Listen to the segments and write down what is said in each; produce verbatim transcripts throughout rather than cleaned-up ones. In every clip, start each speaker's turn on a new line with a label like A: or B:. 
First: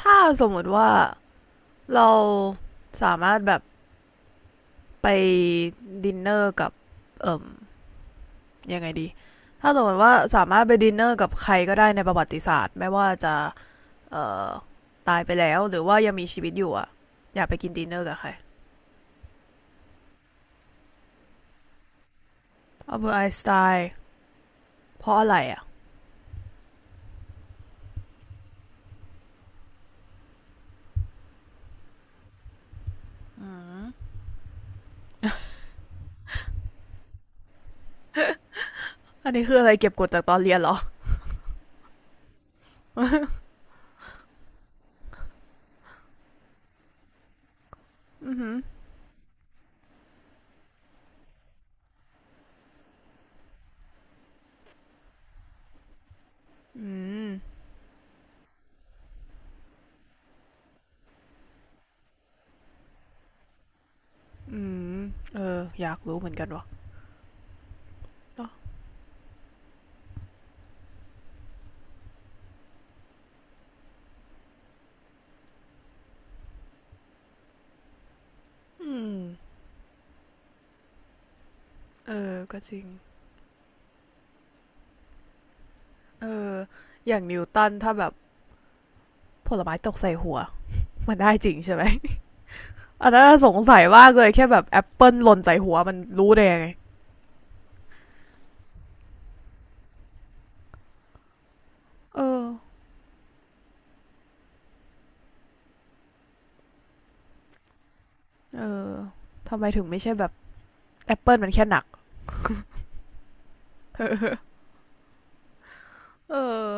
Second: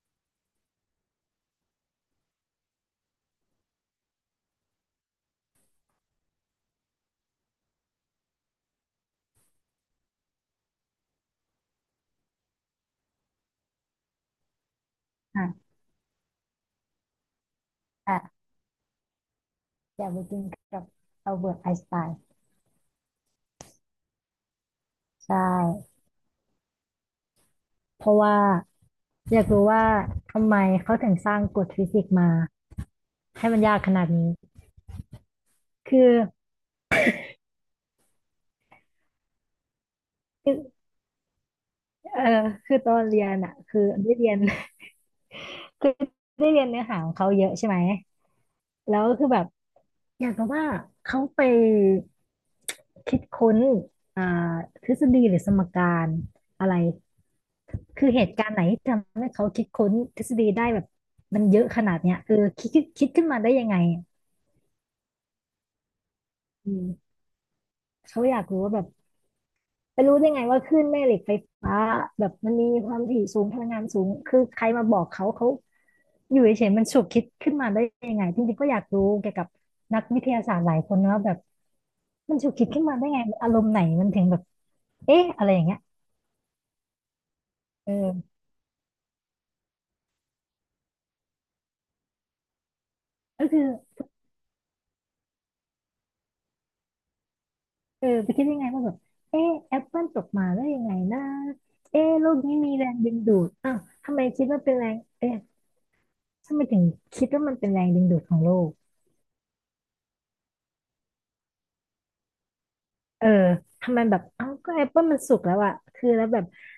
A: ถ้าสมมติว่าเราสามารถแบบไปดินเนอร์กับเอ่อยังไงดี ถ้าสมมติว่าสามารถไปดินเนอร์กับใครก็ได้ในประวัติศาสตร์ไม่ว่าจะเอ่อตายไปแล้ว
B: อ่ะ
A: หรือว่ายังมีชีวิตอยู่อะอยากไปกินดินเนอร์กับใคร
B: อ่ะอยากไปกินกับอัลเบิร์ตไอน์สไตน์
A: อัลเบอร์ตไอน์สไตน์เพราะอะ
B: ใช่
A: ไรอะ
B: เพราะว่าอยากรู้ว่าทำไมเขาถึงสร้างกฎฟิสิกส์มาให้มันยากขนาดนี้คือ
A: อันนี้คืออะไรเก็บกดจากตอน
B: คื
A: เรี
B: อ
A: ยนเหรอ
B: เออคือตอนเรียนอ่ะคือได้เรียน คือได้เรียนเนื้อหาของเขาเยอะใช่ไหม
A: ืม
B: แล้วคือแบบอยากรู้ว่าเขาไปคิดค้นอ่าทฤษฎีหรือสมการอะไร
A: อืม
B: คือเหตุการณ์ไหนที่ทำให้เขาคิดค้นทฤษฎีได้แบบมันเยอะขนาดเนี้ยเออคิดคิดคิดขึ้นมาได้ยังไง
A: อืมเอออยากรู้เหมือนกันวะ
B: อืมเขาอยา
A: เน
B: ก
A: อะ
B: รู้ว่าแบบไปรู้ได้ไงว่าคลื่นแม่เหล็กไฟฟ้าแบบมันมีความถี่สูงพลังงานสูงคือใครมาบอกเขาเขาอยู่เฉยๆมันฉุกคิดขึ้นมาได้ยังไงจริงๆก็อยาก
A: อื
B: รู้
A: ม
B: เกี่ยวกับนักวิทยาศาสตร์หลายคนนะว่าแบบ
A: เออ
B: มันฉุก
A: ก็
B: คิด
A: จริ
B: ขึ้น
A: ง
B: มาได้ไงอารมณ์ไหนมันถึงแบบเอ๊ะอะไรอย่างเงี้ย
A: เอออย่างนิวตันถ้าแบบ
B: เออ
A: ผลไม้ตกใส่หัว มันได้จริงใช่ไหมอันนั้น
B: ก็
A: สง
B: คือ
A: สัยมากเลยแค่แบบแอปเปิลหล่นใส่หัวมันรู้ได้ยังไง
B: เออไปคิดได้ไงว่าแบบเอ๊ะแอปเปิลตกมาได้ยังไงนะเอ๊ะ
A: เอ
B: โลก
A: อ
B: นี้มีแรงดึงดูดอ้าวทำไมคิดว่าเป็นแรงเอ๊ะทำไมถึงคิดว่ามันเป็นแรงดึงดูดของโล
A: เอ
B: ก
A: อ ทำไมถึงไม่ใช่แบบแอปเปิลมันแค่หนัก
B: เออทำ
A: เ
B: ไมแบบ
A: ออ
B: เอ้าก็แอปเปิลมันสุกแล้วอะคือแล้ว
A: เอ
B: แบบ
A: อ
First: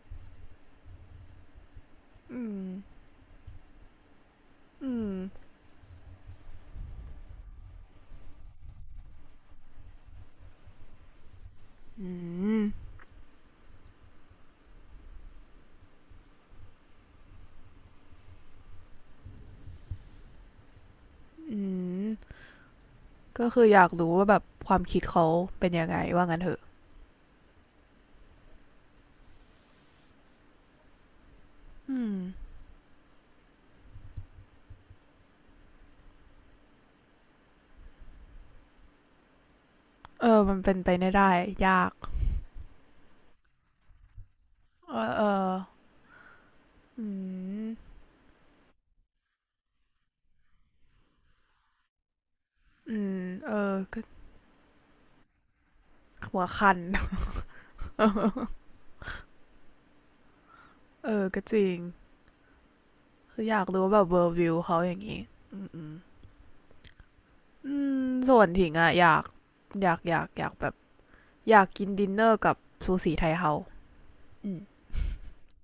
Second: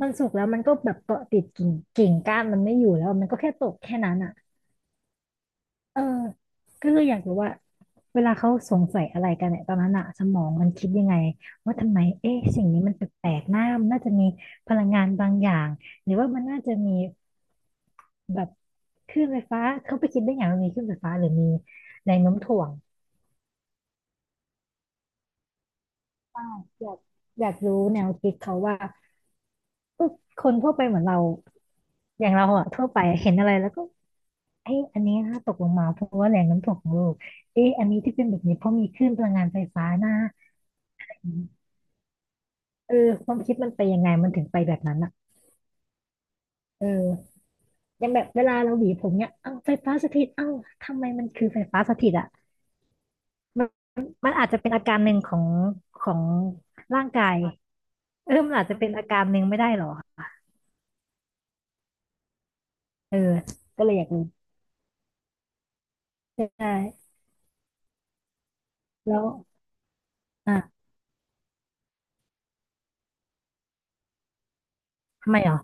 B: มันสุกแล้วมันก็แบบเกาะติดกิ่งกิ่งก้า
A: อื
B: นมัน
A: ม
B: ไม่อยู่แล้วมันก็แค่ตกแค่นั้นอะ
A: อืม
B: เออก็เลยอยากรู้ว่าเวลาเขาสงสัยอะไรกันเนี่ยตอนนั้นอะสมองมันคิดยังไงว่าทำไม
A: อื
B: เอ๊ะ
A: ม
B: สิ่งนี้มันแปลกๆน้ามันน่าจะมีพลังงานบางอย่างหรือว่ามันน่าจะมีแบบคลื่นไฟฟ้าเขาไปคิดได้อย่างว่ามีคลื่นไฟฟ้าหรือมี
A: อืม
B: แรงโน้มถ่วง
A: ก็คืออยากรู้ว่าแบบความคิดเขาเป็นยังไงว่างั้น
B: ใช่
A: เถอะ
B: อยากอยากรู้แนวคิดเขาว่าเออคนทั่วไปเหมือนเรา
A: อืม
B: อย่างเราอะทั่วไปเห็นอะไรแล้วก็เอ้ยอันนี้น่าตกลงมาเพราะว่าแรงน้ำถ่ของโลกเอ้ยอันนี้ที่เป็นแบบนี้เพราะมีคลื่นพลังงานไฟฟ้านะ
A: เออมันเป็นไปไม่ได้
B: อืม
A: ยาก
B: เออความคิดมันไปยังไงมันถึงไปแบบ
A: เอ
B: นั้น
A: อ
B: อะ
A: เออ
B: เอ
A: อื
B: อ
A: ม
B: อย่างแบบเวลาเราหวีผมเนี่ยเอ้าไฟฟ้าสถิตเอ้าทำไมมันคือไฟฟ้าสถิตอะ
A: อืมเอ
B: มัน
A: อก็
B: มันอาจจะเป็นอาการหนึ่งของของ
A: หัวคัน
B: ร่างกายเออมันอาจจะ เป็นอาการหนึ่งไม่ได้หรอ
A: เออก็จริง
B: เออ
A: คืออยาก
B: ก็
A: รู้
B: เล
A: ว่า
B: ย
A: แบ
B: อ
A: บ
B: ยาก
A: เวอ
B: รู้
A: ร์วิวเขาอย่างนี้อืม
B: ใช่
A: อืมส่วนถิงอะอ
B: แล้
A: ยาก
B: ว
A: อยากอยากอยากแบบ
B: อ่ะ
A: อยากกินดินเนอร์กับซูสีไทเฮาอืม
B: ทำไมหรอ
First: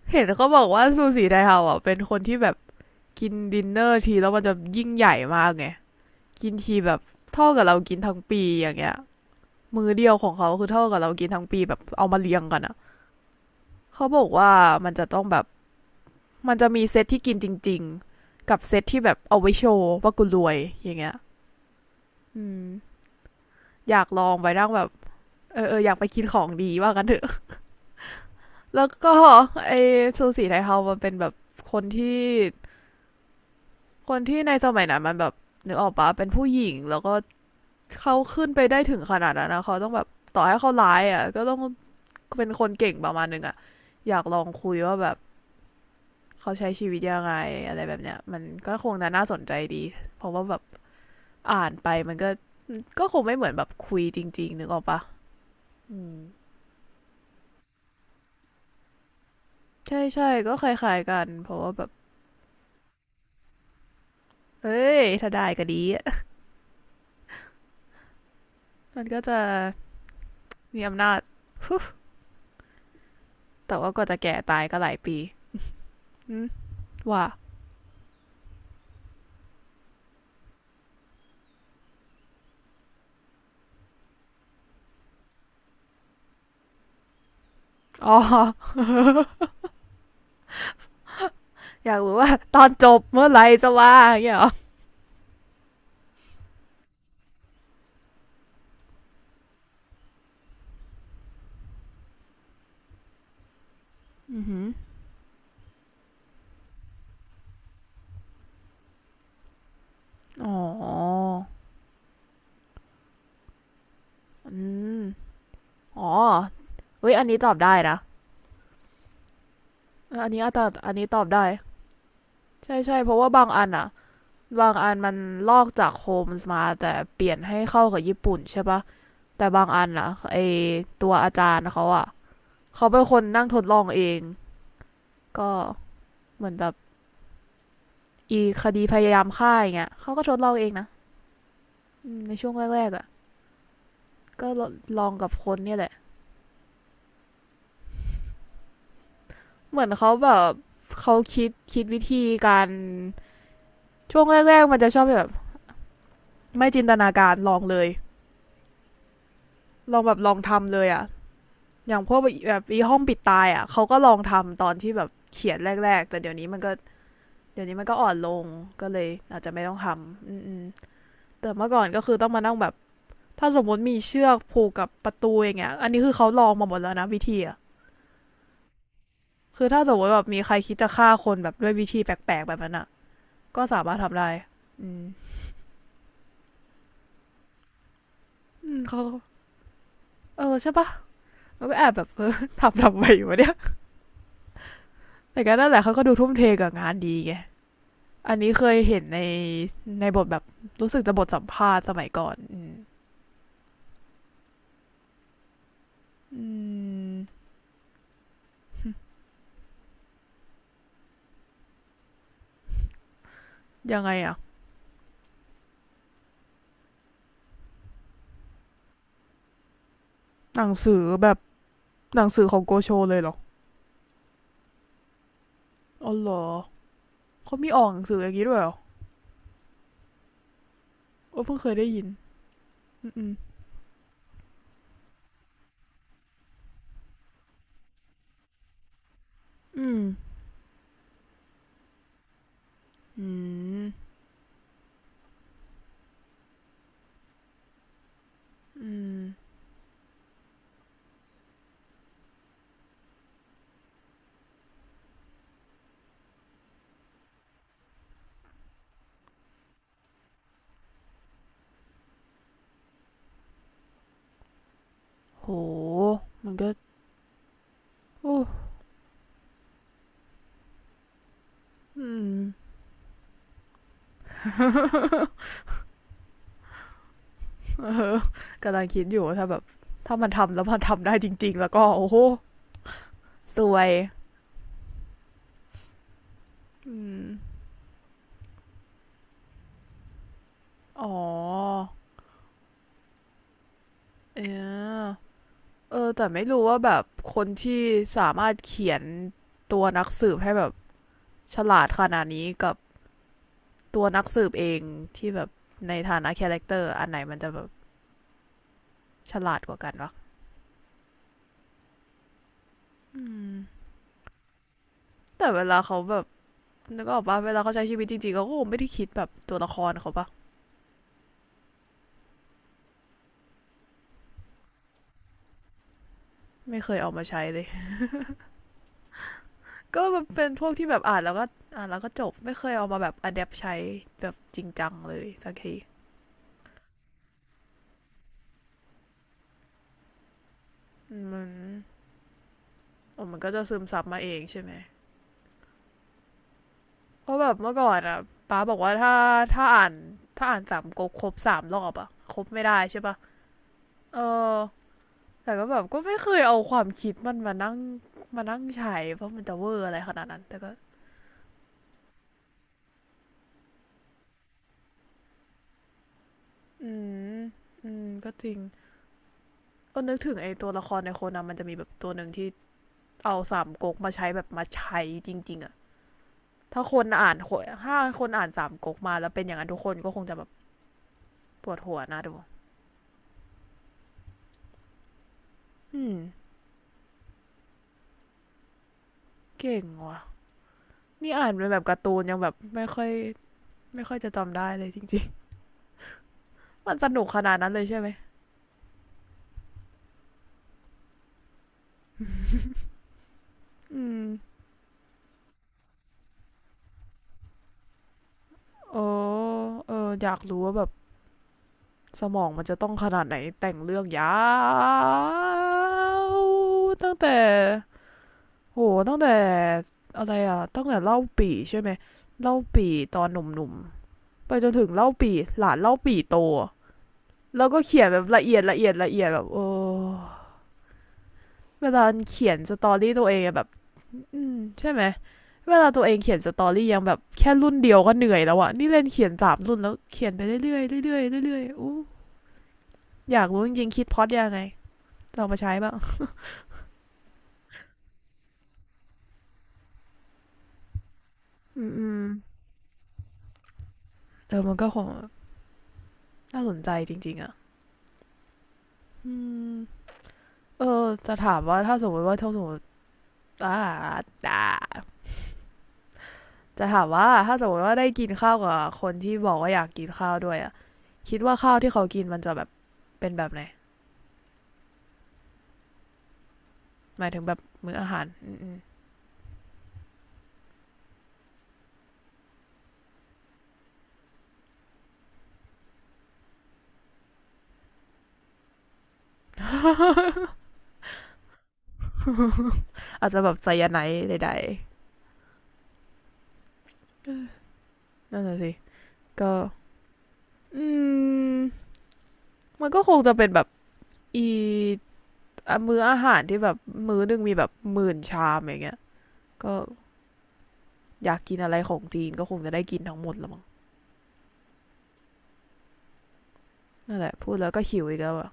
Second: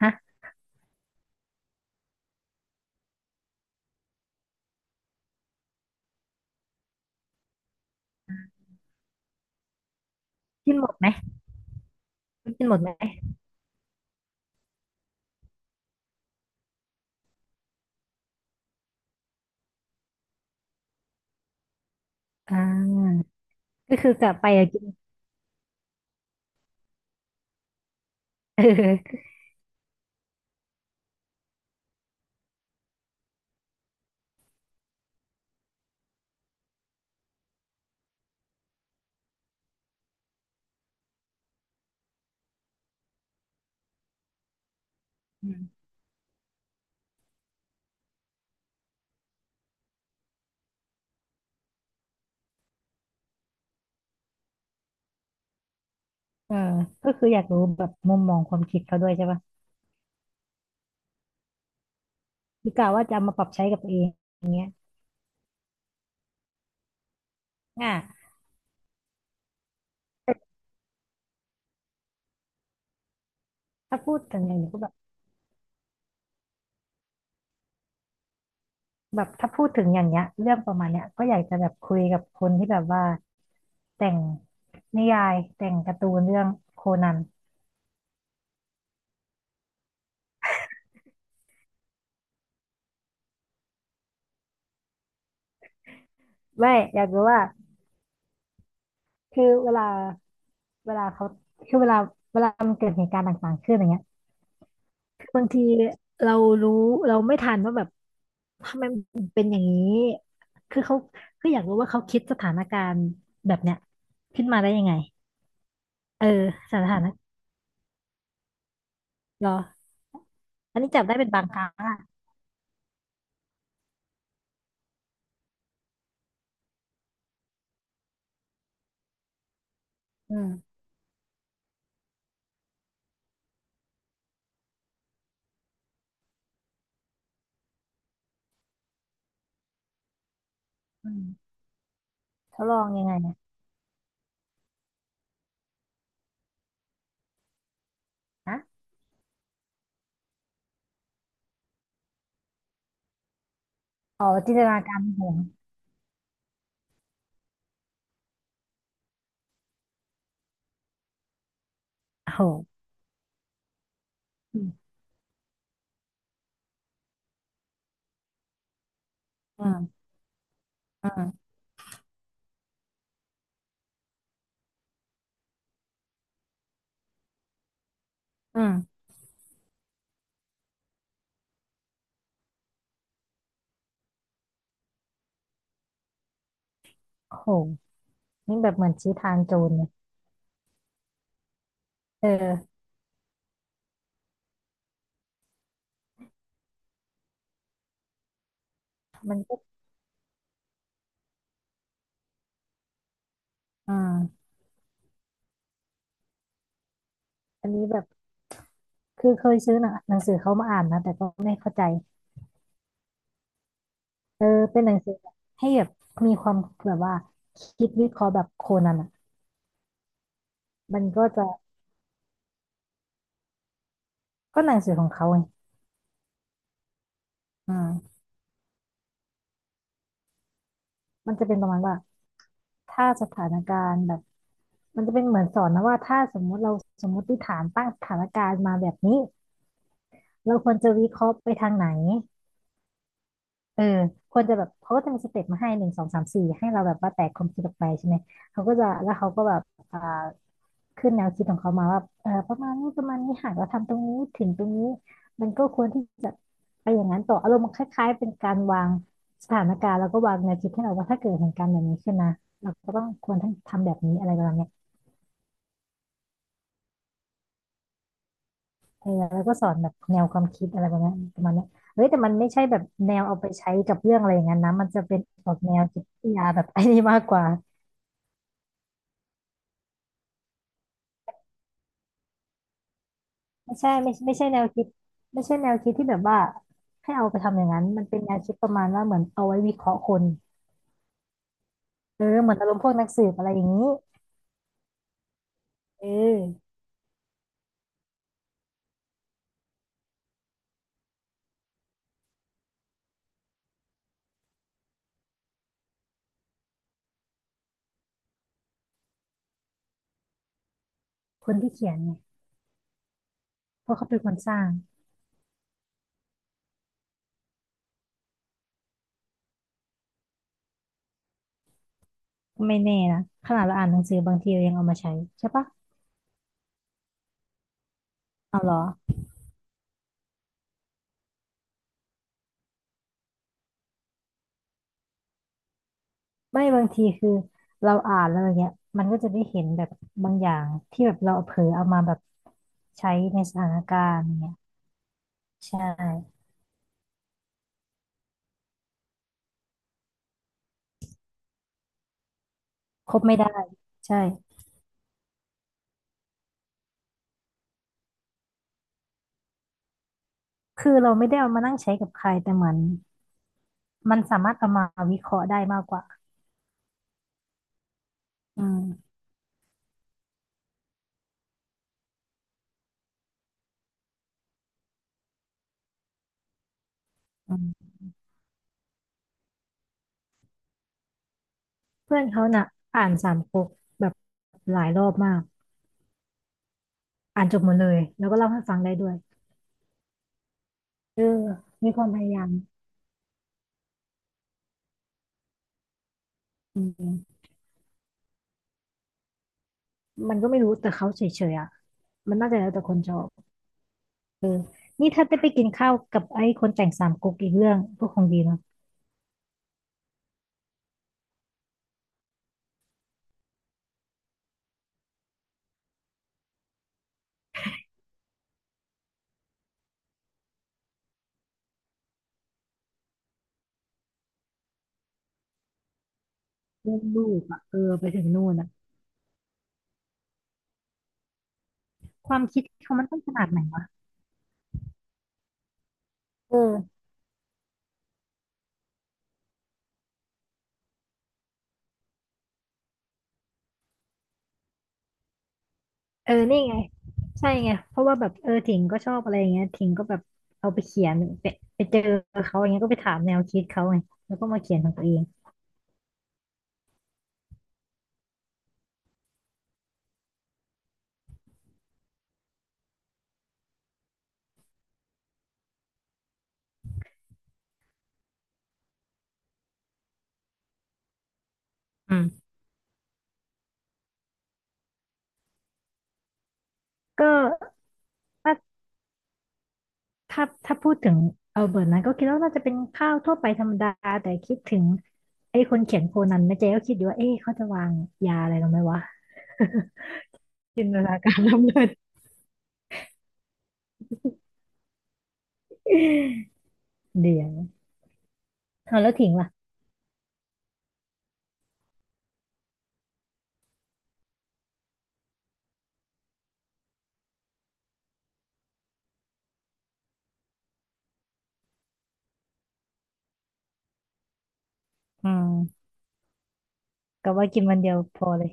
B: ฮะ
A: เห็นเขาบอกว่าซูสีไทเฮาอะเป็นคนที่แบบกินดินเนอร์ทีแล้วมันจะยิ่งใหญ่มากไงกินทีแบบเท่ากับเรากินทั้งปีอย่างเงี้ยมือเดียวของเขาคือ
B: กิน
A: เท่า
B: หมด
A: กับ
B: ไหม
A: เรากินทั้งปีแบบเอามาเรียงกัน
B: กินห
A: อะ
B: มดไหม
A: เขาบอกว่ามันจะต้องแบบมันจะมีเซตที่กินจริงๆกับเซตที่แบบเอาไว้โชว์ว่ากูรวยอย่างเงี้ยอื
B: อ่
A: ม
B: า
A: อ
B: ก็
A: ยาก
B: คือ
A: ล
B: ก
A: อ
B: ลั
A: ง
B: บ
A: ไป
B: ไป
A: นั่
B: อะ
A: งแบบเออเอออยากไปกินของดีว่ากันเถอะ
B: เ
A: แล้วก็
B: ออ
A: ไอซูสีไทเฮามันเป็นแบบคนที่คนที่ในสมัยนั้นมันแบบนึกออกปะเป็นผู้หญิงแล้วก็เขาขึ้นไปได้ถึงขนาดนั้นนะเขาต้องแบบต่อให้เขาร้ายอ่ะก็ต้องเป็นคนเก่งประมาณนึงอ่ะอยากลองคุยว่าแบบ
B: อืม
A: เขาใช้ชีวิตยังไงอะไรแบบเนี้ยมันก็คงน่าน่าสนใจดีเพราะว่าแบบอ่านไปมันก็ก็คงไม่เหมือนแบบคุยจริงๆนึกออกปะอืม
B: เออก็คืออยากรู้แบบมุมมองความคิดเขาด้วยใช่ป่ะ
A: ใช่ใช่ก็คล้ายๆกันเพราะว่าแบบ
B: คือกะว่าจะเอามาปรับใช้กับตัวเองอย่างเงี้
A: เอ
B: ย
A: ้ยถ้าได้ก็ดีอะ
B: อ่ะ
A: มันก็จะ มีอำนาจ แต่ว่า
B: ถ้า
A: ก็
B: พู
A: จะ
B: ด
A: แก่
B: ถึงอย่า
A: ตา
B: ง
A: ย
B: นี้
A: ก็
B: ก็
A: ห
B: แบ
A: ลา
B: บ
A: ยปีว่า
B: แบบถ้าพูดถึงอย่างเงี้ยเรื่องประมาณเนี้ยก็อยากจะแบบคุยกับคนที่แบบว่าแต่งนิยายแต่งการ์ตูนเรื่องโคนัน
A: อ๋อ อยากรู้ว่าตอนจบเมื่อไหร่จะว่าอย่างเงี้ยเหรอ
B: ไม่อยากรู้ว่าคือเวลาเวลาเขาคือเวลาเวลามันเกิดเหตุการณ์ต่างๆขึ้นอย่างเงี้ย บางทีเรารู้เราไม่ทันว่าแบบทำไมมันถึงเป็นอย่างนี้
A: อ๋อ
B: คือเขาคืออยากรู้ว่าเขาคิดสถานการณ์แบบเนี้ยขึ้น
A: อื
B: มาได้ยังไง
A: มอ๋อ
B: เออสถา
A: เว้ยอัน
B: นะ
A: นี้ตอบได้นะ
B: เหรอ
A: ออันนี้อาจจะ
B: อันนี้
A: อัน
B: จับ
A: นี้
B: ได้
A: ตอบ
B: เป็นบา
A: ได้
B: งครั้งอ่ะ
A: ใช่ใช่เพราะว่าบางอันอะบางอันมันลอกจากโฮมส์มาแต่เปลี่ยนให้เข้ากับญี่ปุ่นใช่ปะแต่บางอันอะ
B: อื
A: ไอ
B: ม
A: ตัวอาจารย์เขาอะเขาเป็นคนนั่งทดลองเองก็เหมือนแบบอีคดีพยายามฆ่าอย่างเงี้ยเขาก็ทดลองเองนะ
B: อืม
A: อืมในช่วง
B: เขาลอ
A: แร
B: ง
A: กๆ
B: ยั
A: อ่ะ
B: งไงเนี่ย
A: ก็ลองกับคนเนี่ยแหละ
B: นะ
A: เหมือนเขาแบบเขาคิดคิดวิธีการช่ว
B: อ๋
A: ง
B: อจิ
A: แร
B: นต
A: กๆมั
B: นา
A: นจะ
B: กา
A: ช
B: ร
A: อบ
B: ใน
A: แบ
B: หั
A: บ
B: ว
A: ไม่จินตนาการลองเลยลองแบบลองทำเลยอ่ะอย่างพวกแ
B: โอ้โห
A: บบอีห้องปิดตายอ่ะเขาก็ลอง
B: อื
A: ทำตอน
B: ม
A: ที่แบบเขียนแรกๆแต่เดี๋ยวนี้มันก็เดี๋ยวนี้มันก็อ่อนลงก็เลยอาจจะไม่
B: อื
A: ต้องท
B: ม
A: ำอืม
B: อืม
A: แต่เมื่อก่อนก็คือต้องมานั่งแบบถ้าสมมติมีเชือกผูกกับประตูอย่างเงี้ยอันนี้คือเขาลองมาหมดแล้วนะวิธีอ่ะ
B: อืม
A: คือถ้าสมมติแบบมีใครคิดจะฆ่าคนแบบด้วยวิธีแปลกๆแบบนั้นอะ ก็สามารถทำได้อืม
B: โอ้โหนี่แบ
A: อื
B: บ
A: ม
B: เหมือน
A: เขา
B: ชี้ทางโจรเลย
A: เออใช่ปะมันก็แอบแบบเอ
B: เ
A: อ
B: ออ
A: ทำทำไปอยู่วะเนี่ยแต่ก็นั่นแหละเขาก็ดูทุ่มเทกับงานดีไง อันนี้เคยเห็นใน
B: มันก็
A: ในบทแบบ รู้สึกจะบทสัมภาษณ์สมัยก่อน อืม
B: อืม
A: อ
B: อันนี้แบบคือเคยซื้อหนังหนังสือเขามาอ่านนะแต่ก็ไม่เข้าใจ
A: ยังไงอะ
B: เออเป็นหนังสือแบบให้แบบมีความแบบว่าคิดวิเคราะห์แบบโคนันอ่ะ
A: หนังสื
B: มั
A: อ
B: นก็
A: แบบ
B: จะ
A: หนังสือของโกโชเลยเหรอ
B: ก็หนังสือของเขาไง
A: อ๋อเหรอเขามีออกหนัง
B: อ่า
A: สืออย่างนี้ด้วยเหรอ
B: มัน
A: โอ้
B: จะ
A: เพิ่
B: เป็น
A: ง
B: ป
A: เค
B: ระ
A: ย
B: มาณ
A: ได้
B: ว่า
A: ยิน
B: ถ้า
A: อื
B: สถานการณ์แบบมันจะเป็นเหมือนสอนนะว่าถ้าสมมุติเราสมมติฐานตั้งสถานการณ์มาแบบนี้
A: อืม
B: เราควรจะวิเคราะห์ไปทางไหน
A: อื
B: เออ
A: ม
B: ควรจะแบบเขาก็จะมีสเต็ปมาให้หนึ่งสองสามสี่ให้เราแบบว่าแตกความคิดออกไปใช่ไหมเขาก็
A: อืม
B: จะ
A: อื
B: แล้ว
A: ม
B: เขาก็แบบอ่าขึ้นแนวคิดของเขามาว่าเออประมาณนี้ประมาณนี้หากเราทำตรงนี้ถึงตรงนี้มันก็ควรที่จะไปอย่างนั้นต่ออารมณ์คล้ายๆเป็นการวางสถานการณ์แล้วก็วางแนวคิดให้เราว่าถ้าเกิดเหตุการณ์แบบนี้ขึ้นนะเราก็ต้องควรทำทำแบบนี้อะไรประมาณเนี้ย
A: โหมันก็โอ้
B: เออแล้วก็สอนแบบแนวความคิดอะไรประมาณเนี้ยประมาณเนี้ยเฮ้ย
A: อื
B: แต่
A: ม
B: มันไม่ใช่แบบแนวเอาไปใช้กับเรื่องอะไรอย่างนั้นนะมันจะเป็นออกแนวจิตวิทยาแบบไอ้นี่มากกว่า
A: กำลังคิดอยู่ว่าถ้าแบบถ้ามันทำแล้วมันทำได้จริงๆแล้วก็โอ้โหสว
B: ไม่
A: ย
B: ใช่ไม่ใช่ไม่ใช่แนวคิดไม่ใช่แนวคิดที่แบบว่า
A: อื
B: ให้เอาไปทำ
A: ม
B: อย่างนั้นมันเป็นแนวคิดประมาณว่าเหมือนเอาไว้วิเคราะห์คน
A: อ๋อ
B: เออเหมือนอารมณ์พวกนักสืบอะไรอย่างนี้
A: เออเอ
B: เอ
A: อแต่
B: อ
A: ไม่รู้ว่าแบบคนที่สามารถเขียนตัวนักสืบให้แบบฉลาดขนาดนี้กับตัวนักสืบเองที่แบบในฐานะคาแรคเตอร์อันไหนมันจะแบบฉลาดกว่ากันวะ
B: คนที่เขียนเนี่ย
A: อืม
B: เพราะเขาเป็นคนสร้าง
A: แต่เวลาเขาแบบนึกออกปะเวลาเขาใช้ชีวิตจริงๆเขาก็คงไม่ได้คิดแบบตัวละครเขาปะ
B: ไม่แน่นะขนาดเราอ่านหนังสือบางทีเรายังเอามาใช้ใช่ปะ
A: ไม่เคยเอามาใช้เลย
B: เอาเหรอ
A: ก็แบบเป็นพวกที่แบบอ่านแล้วก็อ่านแล้วก็จบไม่เคยเอามาแบบอัดแอปใช้แบบจริงจังเลยสักที
B: ไม่บางทีคือเราอ่านแล้วอย่างเงี้ยมันก็จะได้เห็นแบบบางอย่างที่แบบเรา
A: มัน
B: เผลอเอามาแบบใช้
A: มั
B: ใน
A: นก็
B: ส
A: จะ
B: ถา
A: ซึ
B: น
A: ม
B: กา
A: ซับ
B: ร
A: มา
B: ณ์
A: เอ
B: อย่าง
A: ง
B: เงี้ย
A: ใช่ไหม
B: ใช่
A: เพราะแบบเมื่อก่อนอ่ะป้าบอกว่าถ้าถ้าอ่านถ้าอ่านสามก๊กครบสามรอบอ่ะครบไม่ได้ใช่
B: ค
A: ปะ
B: รบไม่ได้ใช่
A: เออแต่ก็แบบก็ไม่เคยเอาความคิดมันมานั่งมานั่งใช้เพราะมันจะเวอร์อะไรขนาดนั้นแต่ก็
B: คือเราไม่ได้เอามานั่งใช้กับใครแต่เหมือน มันสามารถเอามาวิเคราะห์ได้มากกว่า
A: อืมอืมก็จริง
B: อืม
A: ก็นึกถึงไอ้ตัวละครในโคนันมันจะมีแบบตัวหนึ่งที่เอาสามก๊กมาใช้แบบมาใช้จริงๆอะ ถ้าคนอ่าน
B: อืม
A: ถ้าคนอ่านสามก๊กมาแล้วเป็นอย่างนั้นทุกคนก็คงจะแบบปวดหัว
B: เพื่
A: นะ
B: อน
A: ดู
B: เขาน่ะอ่านสามก๊กแบบหลายรอบมาก
A: อืม
B: อ่านจบหมดเลยแล้วก็เล่าให้ฟังได้ด้วย
A: เก่งว่ะ
B: เออ
A: นี่อ่านเป็นแบบ
B: มี
A: กา
B: ค
A: ร์
B: วาม
A: ตู
B: พ
A: น
B: ยา
A: ยัง
B: ยา
A: แบ
B: ม
A: บไม่ค่อยไม่ค่อยจะจำได้เลยจริงๆ
B: อื
A: มันสนุกข
B: ม
A: นาดนั้นเลยใช่ไหม
B: มันก็ไม่รู้แต่เขาเฉยๆอ่ะมันน่าจะแล้วแต่คนชอบ
A: อืม
B: เออนี่ถ้าได้ไปกินข้าวกับไอ้คนแต่งสามก๊กอีกเรื่องก็คงดีเนาะ
A: โอ้เอออยากรู้ว่าแบบสมองมันจะต้องขนาดไหนแต่งเรื่องยาวตั้งแต่โหตั้งแต่อะไรอ่ะตั้งแต่เล่าปีใช่ไหมเล่าปีตอนหนุ่มๆไปจนถึงเล่าปีหลานเล่าปีโต
B: เรื่องลูกอ่ะ
A: แล้ว
B: เอ
A: ก็
B: อ
A: เขีย
B: ไป
A: นแบ
B: ถึ
A: บ
B: ง
A: ละ
B: นู่
A: เอี
B: น
A: ยด
B: อ่ะ
A: ละเอียดละเอียดแบบโอ้เวลา
B: ความ
A: เขียน
B: คิด
A: สตอ
B: เขามัน
A: รี่
B: ต้อง
A: ตัว
B: ข
A: เอง
B: นาด
A: อะ
B: ไห
A: แบ
B: น
A: บ
B: วะ
A: อืมใช่ไหมเวลาตัวเองเขียนส
B: เอ
A: ตอรี่ยั
B: อ
A: งแบบแค่รุ่นเดียวก็เหนื่อยแล้วอะนี่เล่นเขียนสามรุ่นแล้วเขียนไปเรื่อยเรื่อยเรื่อยเรื่อยอู้อยากรู้จริงๆคิดพอดยังไงลองมาใช้บ้าง
B: เออนี่ไงใช่ไง เพราะว่าแบบเออถิงก็ชอบอะไรอย่างเงี้ยถิงก็แบบเอาไปเขียนไปไป
A: อื
B: เจอ
A: ม
B: เขาอย่างเงี้ยก็ไปถามแนวคิดเขาไงแล้วก็
A: เอ
B: มา
A: อมั
B: เขี
A: น
B: ยน
A: ก็
B: ของ
A: ค
B: ตัว
A: ง
B: เอง
A: น่าสนใจจริงๆอะอืมเออจะถามว่าถ้าสมมติว่าถ้าสมมติอ่าจะถามว่าถ้าสมมติว่าได้กินข้าวกับคนที่บอกว่าอยากกินข้าวด้วยอะคิดว่าข้าวที่เขา
B: อื
A: กิน
B: ม
A: มันจะแบบ เป็นแบบไหนห
B: ก็
A: มายถึงแบบมื้ออาหาร
B: ถ้า
A: อ
B: ถ้าถ้าพูดถึงเอาเบิร์ตนะก็คิดว่าน่าจะเป็นข้าวทั่วไปธรรมดาแต่คิดถึงไอ้คนเขียนโคนันนะเจ๊ก็คิดอยู่ว่าเอ๊ะเขาจะวางยาอะไรลงไหมวะ จินตนาการล้ำเลิศ
A: อาจจะแบบไซยาไนด์ใด
B: เดี๋
A: ๆ
B: ยว
A: นั่นน่ะสิ
B: เอาแล้วถิงล่ะ
A: ก็อืมมันก็คงจะเป็นแบบอีมื้ออาหารที่แบบมื้อหนึงมีแบบหมื่นชามอย่างเงี้ยก็อยากกินอะไรของจีนก็คงจะได้กินทั้งหมดละมั้ง
B: อืม
A: นั่นแห
B: ก็
A: ละ
B: ว่า
A: พูด
B: กิน
A: แล้ว
B: วัน
A: ก็
B: เดียว
A: หิวอี
B: พ
A: ก
B: อ
A: แล้ว
B: เล
A: อ่ะ
B: ย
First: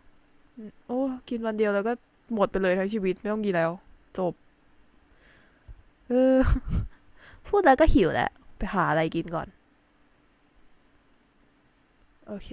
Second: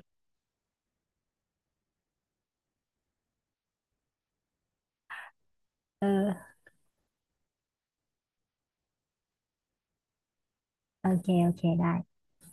A: โอ้กินวันเดียวแล้วก็หมดไปเลยทั้งชีวิตไม่ต้องกินแล้วจบ
B: เอ
A: เอ
B: อ
A: อพูดแล้วก็หิวแล้วไปหาอะไรกินก่อน
B: โอเคโอเคได้
A: โอเค